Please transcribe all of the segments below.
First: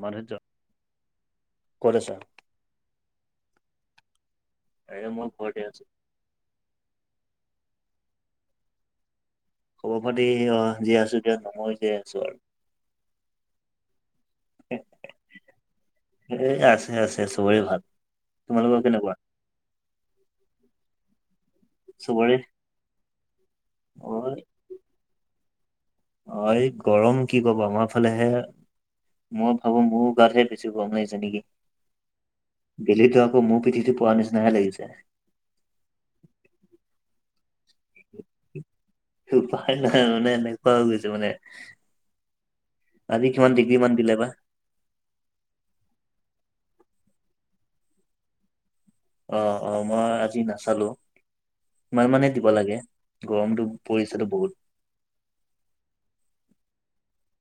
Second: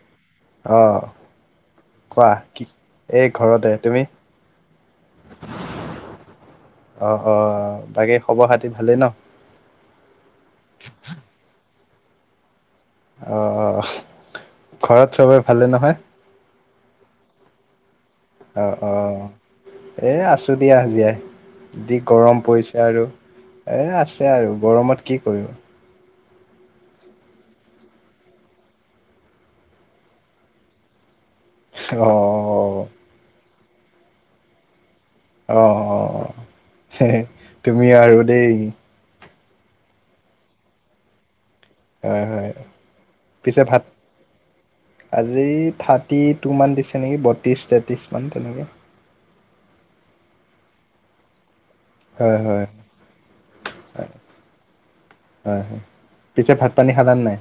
মাধুৰ্য অ', ক'ত আছা? কোৱা এই ঘৰতে তুমি? এ মই ঘৰতে আছো। অ', অ', বাকী খবৰ খাতি ভালেই ন? খবৰ পাতি অ জীয়াই আছো দিয়া নমৰি জীয়াই আছো আৰু। অ', ঘৰত চবে ভালে নহয়? এই আছে আছে চবৰে ভাল। অ', তোমালোকৰ কেনেকুৱা? অ', এই আছোঁ দিয়া জিয়াই। দি চবৰে গৰম পৰিছে আৰু এই অ আছে আৰু গৰমত কি কৰিবো। অ', এই গৰম কি ক'ব আমাৰ ফালেহে। মই ভাবো মোৰ গাতহে বেছি গৰম লাগিছে নেকি অ বেলিটো আকৌ মো পিঠিতে পৰা নিচনাহে লাগিছে। অ', অ', তুমি আৰু দেই। উপায় নাই মানে এনেকুৱা হৈ গৈছে মানে। হয় হয় আজি কিমান পিছে ডিগ্ৰী ভাত। মান দিলে বা? আজি থাৰ্টি টু মান দিছে নেকি বত্ৰিছ তেত্ৰিছ মান তেনেকে। অ', অ', মই আজি নাচালো। ইমান মানে হয় দিব হয় লাগে গৰমতটো পৰিছেতো বহুত। হয় হয় পিছে ভাত পানী খালান নাই?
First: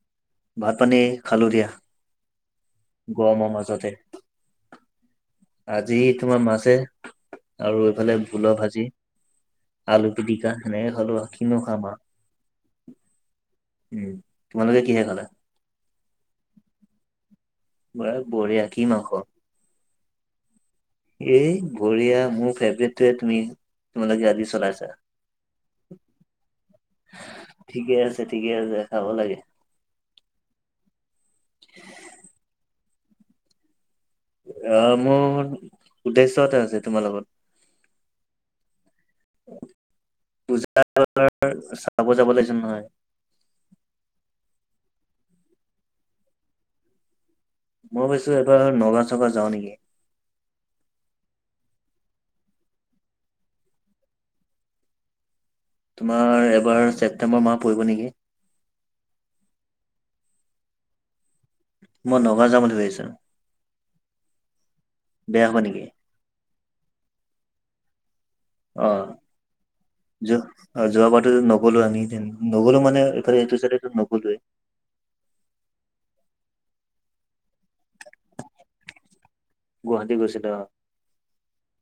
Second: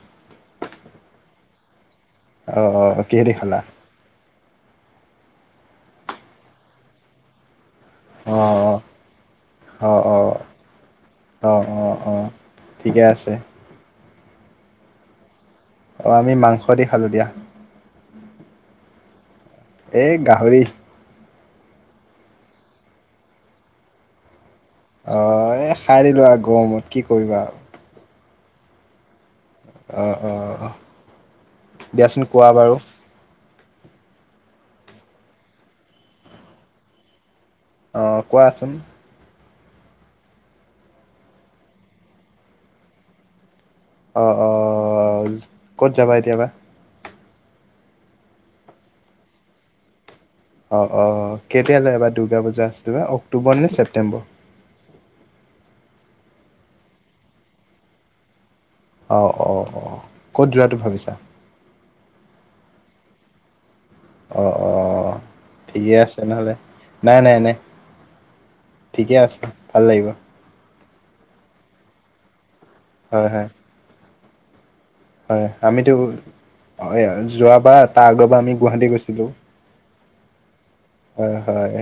ভাত পানী খালোঁ দিয়া। অ অ। কিহেদি গমৰ খালা মাজতে আজি তোমাৰ মাছে। আৰু এইফালে অ ভোল ভাজি, অ আলু অ অ পিটিকা, সেনেকে খালো আও কিনো অঁ খাম অঁ আৰু। অঁ ঠিকে আছে। উম তোমালোকে কিহে খালা? অ আমি মাংস দি খালোঁ দিয়া। ব বঢ়িয়া কি মাংস? এই গাহৰি। এই বৰিয়া মোৰ ফেভৰেটটোৱে তুমি তোমালোকে আজি চলাইছা। অ এ খাই দিলো আৰু গৰমত কি কৰিবা আৰু ঠিকে আছে ঠিকে আছে খাব লাগে অঁ অঁঁ দিয়াচোন কোৱা বাৰু আহ মোৰ উদ্দেশ্যয় এটা আছে তোমাৰ লগত অ কোৱাচোন পূজা চাব যাব লাগ যে নহয় অঁ অঁ ক'ত যাবা এতিয়াবা মই ভাবিছো এইবাৰ নগাঁও চগা যাওঁ নেকি অ অ কেতিয়ালৈবাৰ দুৰ্গা পূা আ বাা অক্টোবৰ নে ছেপ্্তেম্বৰ তোমাৰ এবাৰ ছেপ্তেম্বৰ মাহ পৰিব নেকি অঁ অঁ অঁ ক'ত যোৱাটো ভাবিছা মই নগাঁও যাম বুলি ভাবিছো অ অ বেয়া হ'ব নেকি ঠিকে আছে নহ'লে নাই নাই নাই অ ঠিকে আছে ভাল লাগিব যোৱা অ যোৱ বাৰো নগলো আমি নগলো মানে মানে হয় হয় এইফালটো চটো নগজে হয় আমিতো যোৱাবাৰ তাৰ আগৰবাৰ আমি গুৱাহাটী গৈছিলোঁ গুৱাহাটী গৈছিল হয় হয়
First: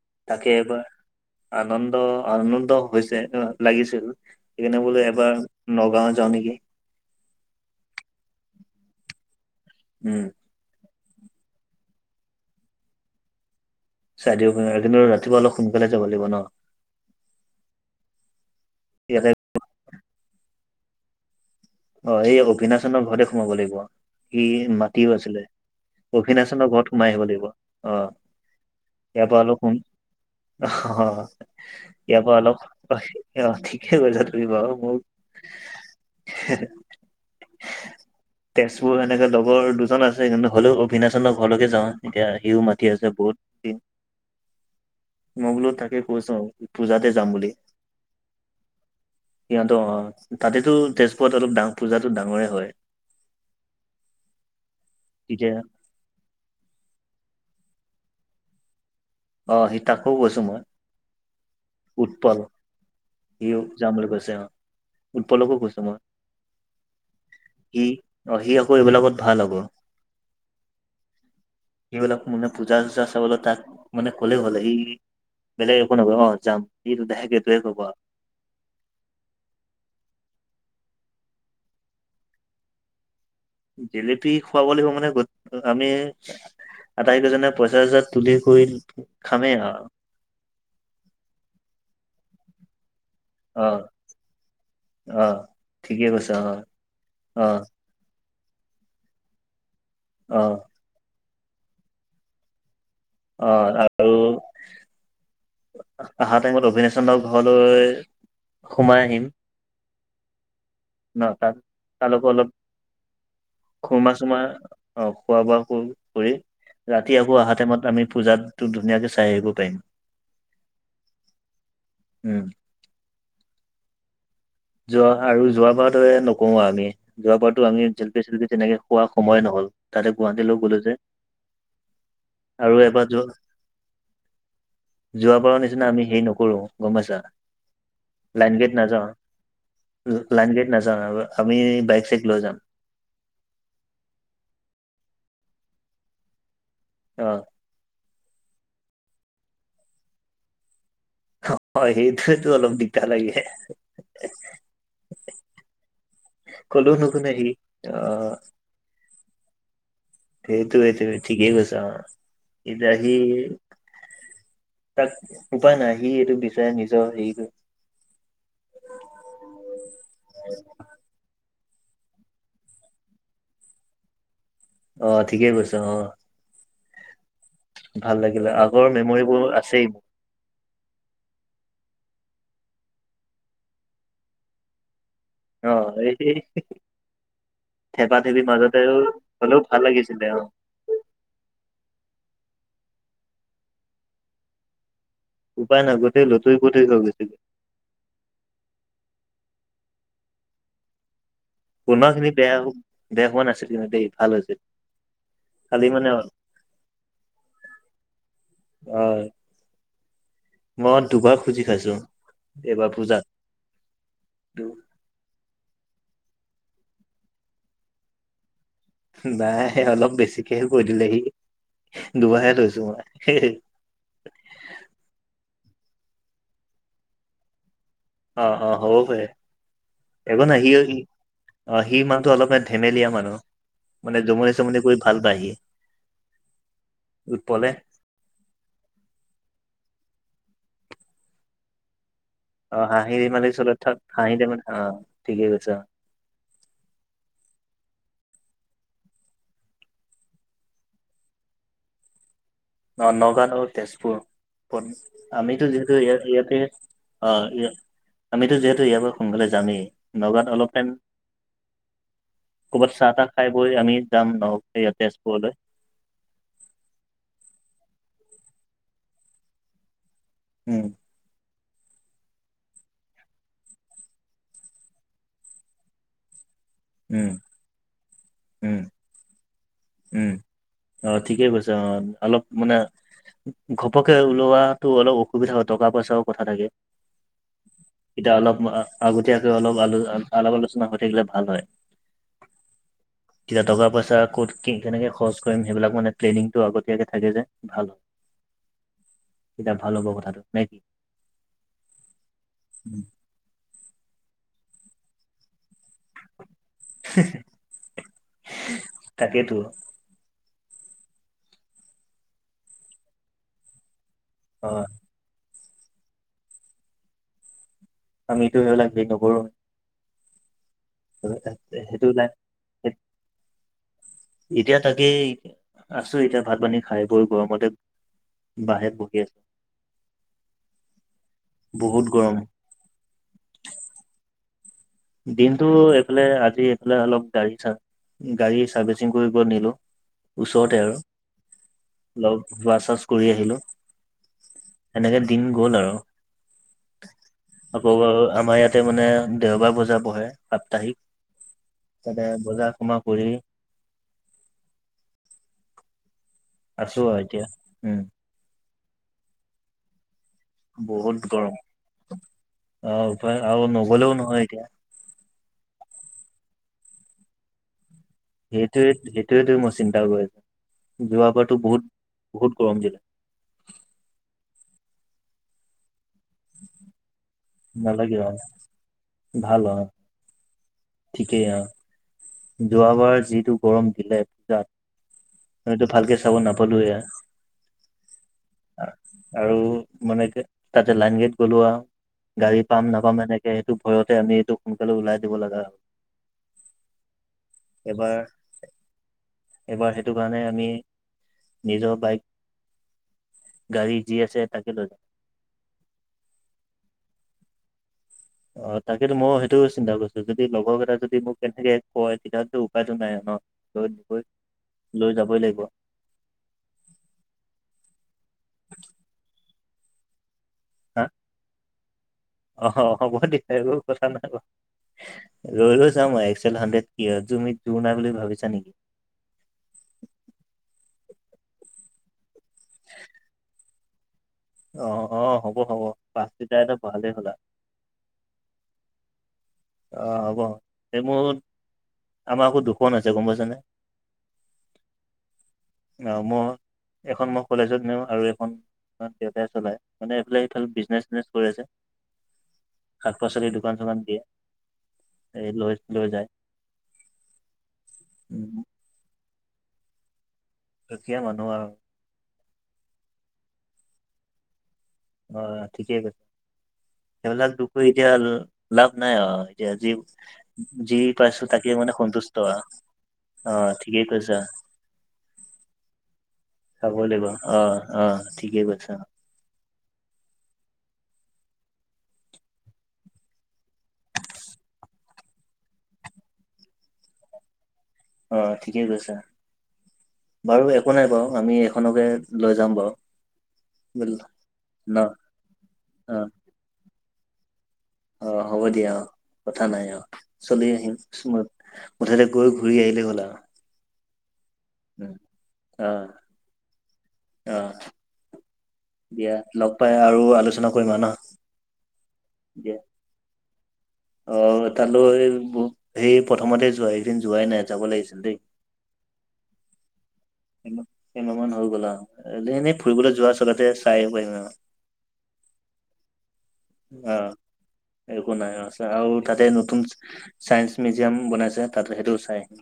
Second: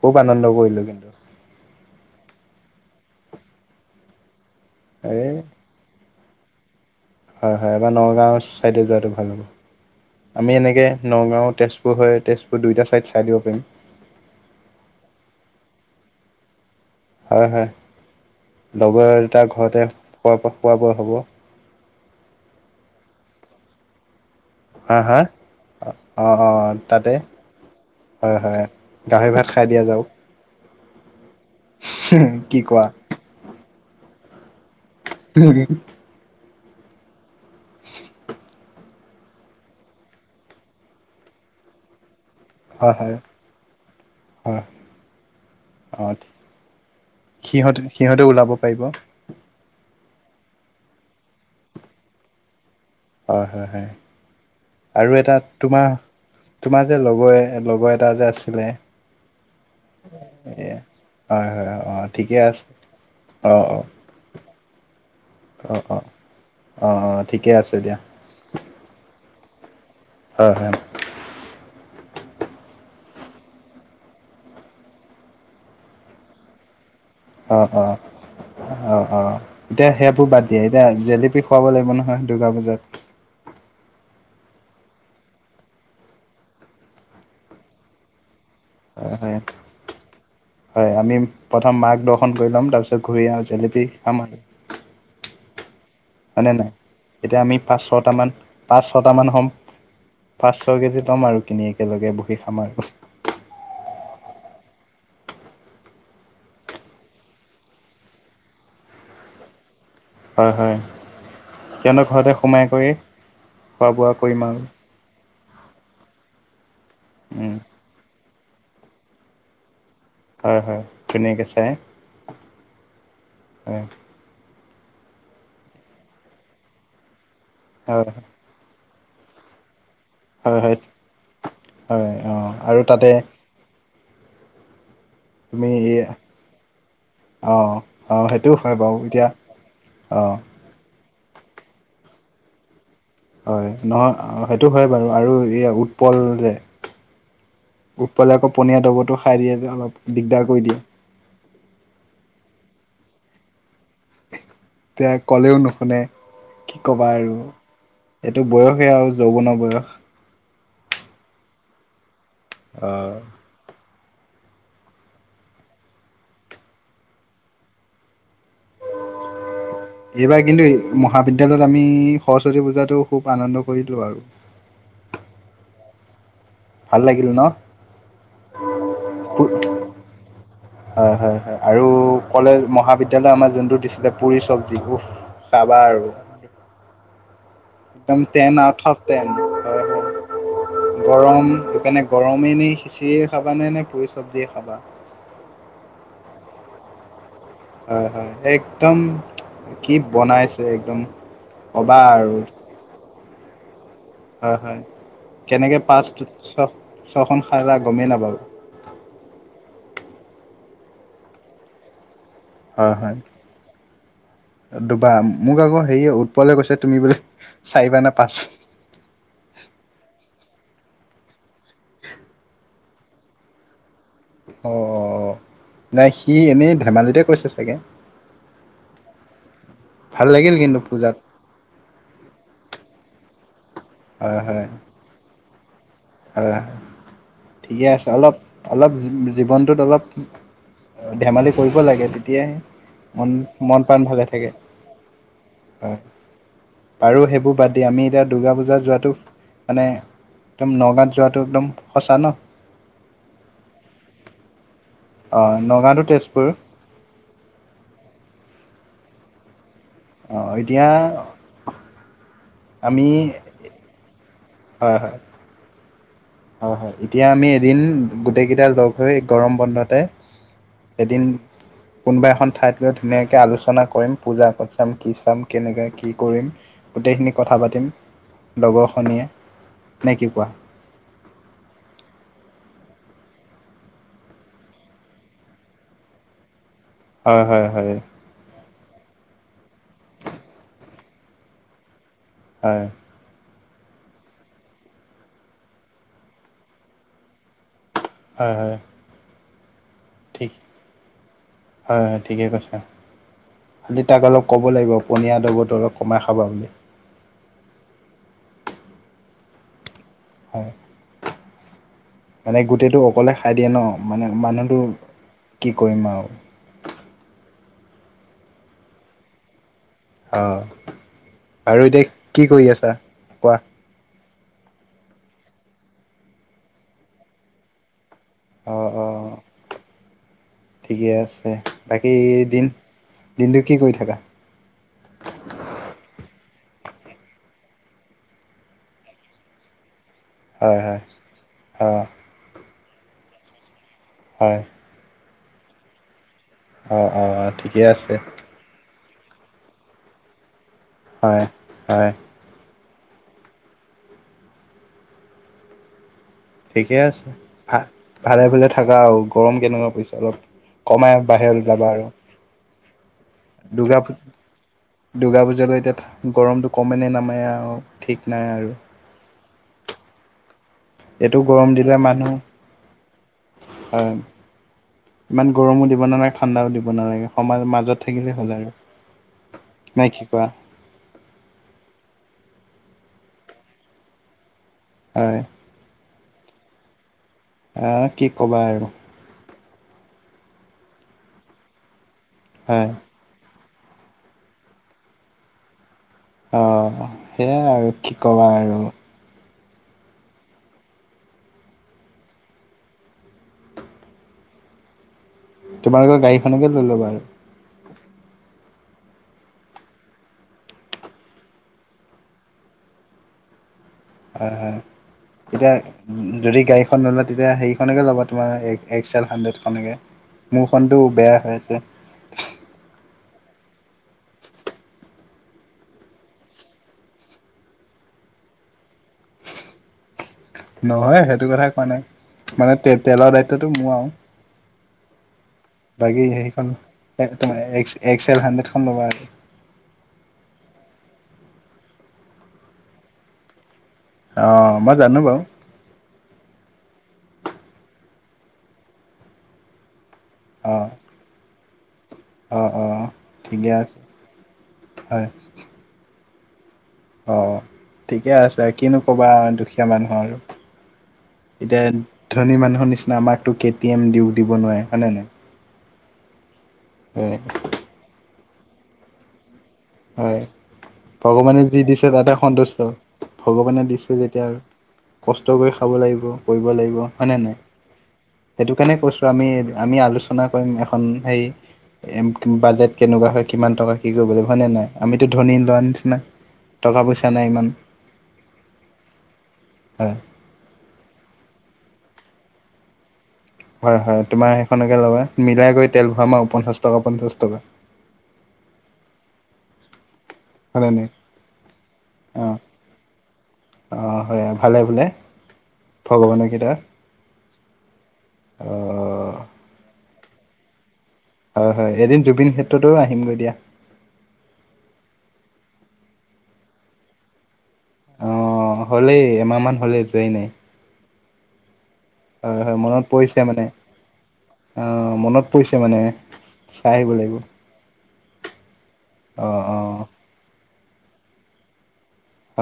খুব আনন্দ এবাৰ কৰিলোঁ কিন্তু আনন্দ আনন্দ হৈছে লাগিছিল সেইকাৰণে বোলেো এই এবাৰ নগাঁও যা নেকি হয় হয় এবাৰ নগাঁও ছাইডে যোৱাটো ভাল হ'ব উম আমি এনেকৈ নগাঁও তেজপুৰ হয় তেজপুৰ দুয়োটা ছাইড চাই দিব পাৰিম চাই দিক কিন্তু ৰাতিপুৱা অলপ সোনকালে যাব লাগিব ন হয় হয় লগৰ ইয়াতে দুটা ঘৰতে খোৱা খোৱা বোৱা হ'ব অ এই অবিনাশনৰ ঘৰতে সোমাব লাগিব ইি হা মাটিও হা আছিলে অঁ অঁ অক্ষিনাচনৰ ঘৰত তাতে সোমাই আহিব লাগিব আহ হয় হয় ইয়াৰ গাহৰি পৰা ভাত খাই অলপ শুন দিয়া যাওক ইয়াৰ পৰাা কি কোৱা অলপ ঠিকে কৈছা তুমি বাৰু মোৰ থে [unintelligible] তেজপুৰ এেনেকে লগৰ দুজন আছে কিন্তু হ'লেও অভিনাশনৰ ঘৰলৈকে যাওঁ এতিয়া সিউ মাটি হয় আছে হয় বহুত দিন হয় মোকলো তাকে অঁ কৈছো পূজাতে যাম বুলি সিহঁতে সিহঁতে ওলাব পাৰিব সিহঁতৰ অ তাতেতো তেজপুৰত অলপ ডাঙ পূজাতো ডাঙৰে হয় হয় হয় হয় আৰু এটা তেতিয়া তোমাৰ তোমাৰ যে লগৰ লগৰ এটা যে আছিলে অ সি তাকো কৈছো মই হয় হয় অ ঠিকে আছে সি অঁ অঁ যাম বুলি কৈছে উৎপলকো কৈছেো অঁ মই অঁ অ অ ঠিকে আছে দিয়া স অ', সি আকৌ এইবিলাকত ভাল আকৌ। হয়, হয়। কি বল মনে পূজাজছছে বল তাত মানে ক'লে হ'লে এই বেলেগ একো নহয় অ' যাম এইটো দুটাহে অ', অ'। অ', অ', এতিয়া সেইবোৰ বাদদে এতিয়া জেলেপি খুৱাব লাগিব নহয় দুৰ্গা পুজাত। জেলেপি খুৱাব লাগিব মানে ক'ত‌ আমি আটাইকেইজনে পইচা চইচা তুলি কৰি হয়, হয়, খামেই আৰু হয় আমি প্ৰথম মাক‌ দৰ্শন কৰি ল'ম তাৰপিছত ঘূৰি আৰু অ জেলেপি খাম আৰু। অ'। ঠিকে কৈছা হয়নে অ নাই? এতিয়া অ আমি পাঁচ ছটামান পাঁচ ছটামান হ'ম অ পাঁচ ছয় কেজি ল'ম আৰু কিনি। একেলগে বহি খাম আৰু। অ', আৰু অহা টাইমত অবিনাশহঁতৰ ঘৰলৈ সোমাই আহিম। হয়, হয়। ন তাৰ সিহঁতৰ ঘৰতে তালৈকো অলপ সোমাই কৰি খোৱা সুলমা বোৱা চুলমা কৰিম আৰু আহ খোৱা বোৱা কৰি ৰাতি আকৌ উম অহা টাইমত আমি পূজাতো ধুনীয়াকে চাই আহিব পাৰিম। হয়, হয় ধুনীয়াকৈ চাই উম হয়। যোৱা আৰু যোৱা বাৰৰ দৰে নকৰো আমি যোৱা বাৰতো আমি হয় জেলপি চেলপি তেনেকে খোৱা সময় নহ'ল। তাতে হয় গুৱাহাটীলৈ হয় গ'লো‌ যে হয় অঁ আৰু এবাৰ তাতে যোৱা [inaudible] যোৱাৰ বাৰৰ তুমি নিচিনা আমি হেৰি নকৰোঁ গম পাইছা অঁ অঁ সেইটোও লাইন‌ হয় গাড়ীত বাৰু নাযাওঁ। এতিয়া অঁ লাইন গাড়ীত নাযাওঁ আমি বাইক চাইক লৈ যাম। হয় নহয় সেইটো হয় বাৰু আৰু এইয়া উৎপল যে। অ'। উৎপলয়ে‌ যে আকৌ পনীয়া দ্ৰৱটো খাই দিয়ে যে অলপ দিগদাৰ কৰি দিয়ে। অ', সেইটোয়েতো অলপ দিগদাৰ লাগে। এতিয়া ক'লেও নুশুনে কি কলেও ক'বা নুশুনে আৰু সি অ এইটো। বয়সেই আৰু যৌৱনৰ বয়স। সেইটোৱেটো ঠিকে কৈছা। এতিয়া সি তাক উপায় নাই সি এইটো বিচাৰে নিজৰ হেৰিটো। এইবাৰ কিন্তু মহাবিদ্যালয়ত আমি সৰস্বতী পূজাটো খুব আনন্দ কৰিলোঁ আৰু। অ', ঠিকে কৈছ অ'। ভাল লাগিল ন? ভাল লাগিলে আগৰ মেম'ৰিবোৰ আছেই। হয়, হয়, হয় আৰু কলেজ মহাবিদ্যালয় আমাৰ যোনটো দিছিলে পুুৰী চব্জী অ', এই একদম থেপা থেপিৰ টেন আউট মাজতে অফ টেন হ'লেও হয় ভাল হয় লাগিছিলে অ'। গৰম সেইকাৰণে গৰমে নি সিঁচিৰিয়ে খাবা নে নে পুৰি চব্জিয়ে খাবা। উপায় নাই গোটেই লুতোৰী পুতোৰী হৈ গৈছেগে। হয়, হয় সেই একদম কি বনাইছে একদম। কবা [unintelligible] খিনি আৰু বেয়া বেয়া হোৱা নাছিল কিন্তু দেই ভাল হৈছিল। হয় হয় কেনেকে খালি পাঁচ মানে ছ-ছখন গমেই নাপালো। অ', মই দুবাৰ খুজি খাইছো। এইবাৰ হয় হয় পূজাত। দুবাৰ, মোক আকৌ হেৰি উৎপলে কৈছে তুমি বোলে চাৰিবা নে পাঁচ নাই অলপ বেছিকে কৈ দিলে সি দুবাৰ হে লৈছো মই। অ', নাই সি এনেই ধেমালিতে কৈছে চাগে। অ অ হ'ব ভ ভাল এক লাগিল নাই সি কিন্তু পূজাত অ সি মানুহটো অলপমান ধেমেলীয়া মানুহ মানে হয় জমনি হয় চমনি কৰি ভাল পায়াহি হয় ঠিকে আছে অলপ অলপ জীৱনটোত অলপ ধেমালি কৰিব লাগে তেতিয়াহে অ হাঁহি দিমালি চলত থাক হাঁহি ত মে অ ঠিকে কৈছে অ পাৰোঁ সেইবোৰ বাদ দি আমি এতিয়া দুূৰ্গা পূজা যোৱাটো মানে একদম ন গত যোৱাটো একদম সঁচা ন ন নগাঁও নও তেজপুৰ অঁ আমিতো যিহেতু নগাঁৱটো ই তেজপুৰ ইয়াতে অ আমিতো যিহেতু ইয়াৰ পৰা সোনকালে যামেই অঁ এতিয়া ক'বাত আমি চাহ তাহ খাই বৈ আমি যাম নয় হয় হয় তেজপুৰলৈ হয় হয় এতিয়া আমি এদিন গোটেইকেইটা লগ হৈ গৰম বন্ধতে উম এদিন কোনোবা এখন ঠাইত লৈ ধুনীয়াকে আলোচনা কৰিম পূজা পাঠ চাম কি চাম কেনেকৈ কি কৰিম উম গোটেইখিনি কথা পাতিম উম লগৰখনিয়ীয়ে নে কি উম কোৱা অ ঠিকে কৈছে অ অলপ মানে ঘপকে ওলোৱাাতো অলপ অসুবিধা হয় টকা পইচাও কথা থাকে হয় হয় হয় এতিয়া অলপ আগতীয়াকৈ অলপ আল আলপ আলোচনা হৈ থাকিলে ভাল হয় হয় কতি দগা পাছ ক'ত কেনেকে খৰচ কৰিম সেইবিলাক মানে প্লেনিংটো আগতীয়াকে থাকে যে ভাল হয় হয় হয় এইয়া ভালো ব ঠিক হয় হয় ঠিকে কৈছে অঁ খালি তাক অলপ ক'ব লাগিব পনীয়া দবটো অলপ কমাই খাবা বুলি তাকেইেতো হয় মানে গোটেইটো অকলে খাই দিয়ে ন মানে অ মানুহটো কি কৰিম আৰু আমিটো স লাগে নকৰো অঁ আৰু এতিয়া সেইটো নাই কি কৰি আছা কোৱা এতিয়া তাকেই আছো এতিয়া ভাত পানী খাই বৈ গৰমতে অঁ বাহিৰত বহি অঁ আছো ঠিকে আছে বহুত বাকী গৰম দিম দিনটো কি কৰি থাকা দিনতটো এইফালে আজি এইফালে অলপ গাঢ়িছা গাড়ী চাৰ্ভিচিং কৰি কৰি নিলো ওচৰতে হয় আৰু হয় অ অলপ হোৱা চছ কৰি আহিলোঁ হয় এনেকে দিন গ'ল আৰু অ অ ঠিকে আকৌ আছে আমাৰ ইয়াত তাতে মানে দেওবাৰ বজা বহে সাপ্তাহিক হয় হয় তাতে বজা সমা কৰি ঠিকে আছো আৰু আছে এতিয়া ভা উম ভালে ভালে থাকা আৰু গৰম কেনেকুৱা পইচা অলপ বহুত কমাই গৰম বাহিৰ যাবা আৰু অ উপায় আৰু দুৰ্গা পূজা নগলেও নহয় এতিয়া দুৰ্গা পূজালৈ এতিয়া গৰমটো কমে নামায় আৰু ঠিক নাই আৰু সেইটোৱে সেইটোৱেত মই চিন্তা কৰিছো যোৱা এইটো বাৰো গৰম বহুত বহুত গৰম দিলে হয় ইমান গৰমো দিব নালাগে ঠাণ্ডাও দিব নালাগে সমাজ মাজত নালাগে অ থাকিলেই হ'ল ভাল অ আৰু নাই কি কোৱা ঠিকেই আ যোৱাবাৰ যিটো গৰম দিলে পূজাত হয়। এইটো ভালকে চাব নাপালো এয়া অ', কি ক'বা আৰু আৰু মানে কি তাতে লাইন গেট গ'লো আৰু গাড়ী হয় পাম নাপাম এনেকে এ সেইটো ভয়তে আমি এইটো সোনকালে ওলাই দিব লগা হ'ল। অ', সেয়াই আৰু কি ক'বা আৰু এইবাৰ সেইটো কাৰণে আমি নিজৰ বাইক গাড়ী যি আছে তাকে লৈ যায় তোমালোকৰ গাডীনেকে লৈ ল'বা আৰু অ', তাকেতো মই সেইটোও চিন্তা কৰিছো যদি লগৰ কেইটা যদি মোক কেনেকে কয় তেতিয়াহলে উপায়তটো নাই ন [inaudible] হয় হয় লৈ যাবই লাগিব এতিয়া যদি গাড়ীখন নোলয় তেতিয়া সেইৰিখনকে ল'ব তোমাৰ এক্স এল হাণ্ড্ৰেডখনকে মোৰখনটো হা বেয়া হৈ আছে। [unintelligible] ৰৈ লৈ যাওঁই এক্স এেল হাড্ৰেড কি হয় তুমি জোৰ নাই বুলি ভাবিছা নেকি? নহয় সেইটো কথাই কোৱা নাই মানে তে তেলৰ দায়িত্বটো মোৰ আৰু অ', অ', হ'ব হ'ব বাকী পাঁচ [unintelligible] সেইখন এত ভালেই হ'লা তোমাৰ এক্সেল হাড্ৰেডখন ল'ব আৰু অ', হ'ব এই মোৰ আমাৰ আকৌ দুখন আছে গম পাইছেনে অ', মই জানো বাৰু অ', মই এখন মই কলেজত নিওঁ আৰু এখন দেউতাই চলাই মানে এইফালে ভাল অ' বিজনেছ চজনেছ কৰি আছে। অ', অ', শাক পাচলি ঠিকে দোকান চোকান আছে দিয়ে হয় লৈ লৈ যায়। অ', ঠিকে উম, আছে কিনো ক'বা দুখীয়া মানুহ আৰু দুখীয়া মানুহ আৰু এতিয়া ধনী মানুহৰ নিচিনা আমাকো কে টি এম দিও দিব নোৱাৰে হয়নে অ', ঠিকে কৈছে সেইবিলাক দুখো এতিয়া লাভ নাই অ এতিয়া যি হয় যি পাইছো ভগৱানে তাকে যি মানে দিছে তাতে আৰু সন্তুষ্ট অ ভগৱানে ঠিকেই দিছে কৈছা যেতিয়া আৰু কষ্ট কৰি খাব লাগিব কৰিব চাব লাগিব হয় নে নাই অ অ ঠিকেই সেইটো কৈছা কাৰণে কৈছোঁ আমি আমি আলোচনা কৰিম এখন হেই এ বাজেট কেনেকুৱা হয় কিমান টকা কি কৰিব ল হয় নে নাই আমিতো ধনী লোৱাৰ নিচিনা টকা পইচা নাই ইমান অ', ঠিকে কৈছে হয় বাৰু একো নাই বাৰু আমি এখনকে লৈ যাম বাৰু হয় হয় তোমাৰ ন সেইখনকে লবা মিলাই কৰি তেল অ ভৰা আম পঞ্চাছ টকা পঞ্চাছ টকা। অ', হ'ব দিয়া অ' কথা নাই অ' চলি হয়নে নাই আহিমত মুঠতে অ গৈ ঘূৰি আহিলে হ'ল আৰু অ', হয় ভালে বোলে উম, অ ভগৱানৰ কৃপাত অ [inaudible] লগ পাই আৰু আলোচনা কৰিম আৰু ন হয় হয় এদিন জুবিন দিয়া ক্ষেত্ৰতো আহিম গৈ দিয়া। অ', তালৈ সেই প্ৰথমতে যোৱা সেইদিন যোৱাই নাই যাব লাগিছিল অ দেই হ'লেই এমাহমান হ'লে যোৱাই নাই। কেইমাহ মান হৈ গ'ল আৰু এ হয় এনেই হয় মনত ফুৰিবলৈ পৰিছে যোৱাৰ মানে চগাতে চাই পাৰিম আৰু মনত পৰিছে মানে চাই আহিব অ লাগিব। একো নাই আৰু তাতে অ নতুন অ চাইন্ঞ্চ মিউজিয়াম বনাইছে তাতে সেইটো চাই আহিম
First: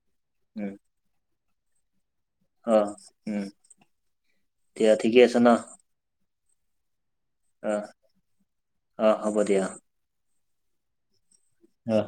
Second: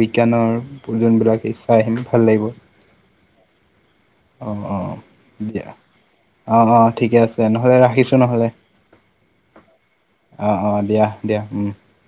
বিজ্ঞানৰ উম যোনবিলাক ইচ্ছা আহিম ভাল লাগিব। অ', উম অ', দিয়া অ', ঠিকে আছে ন দিয়া অ', অ', ঠিকে আছে। অ নহ'লে ৰাখিছোঁ নহ'লে অ হ'ব দিয়া অ, অ, দিয়া দিয়া। অ,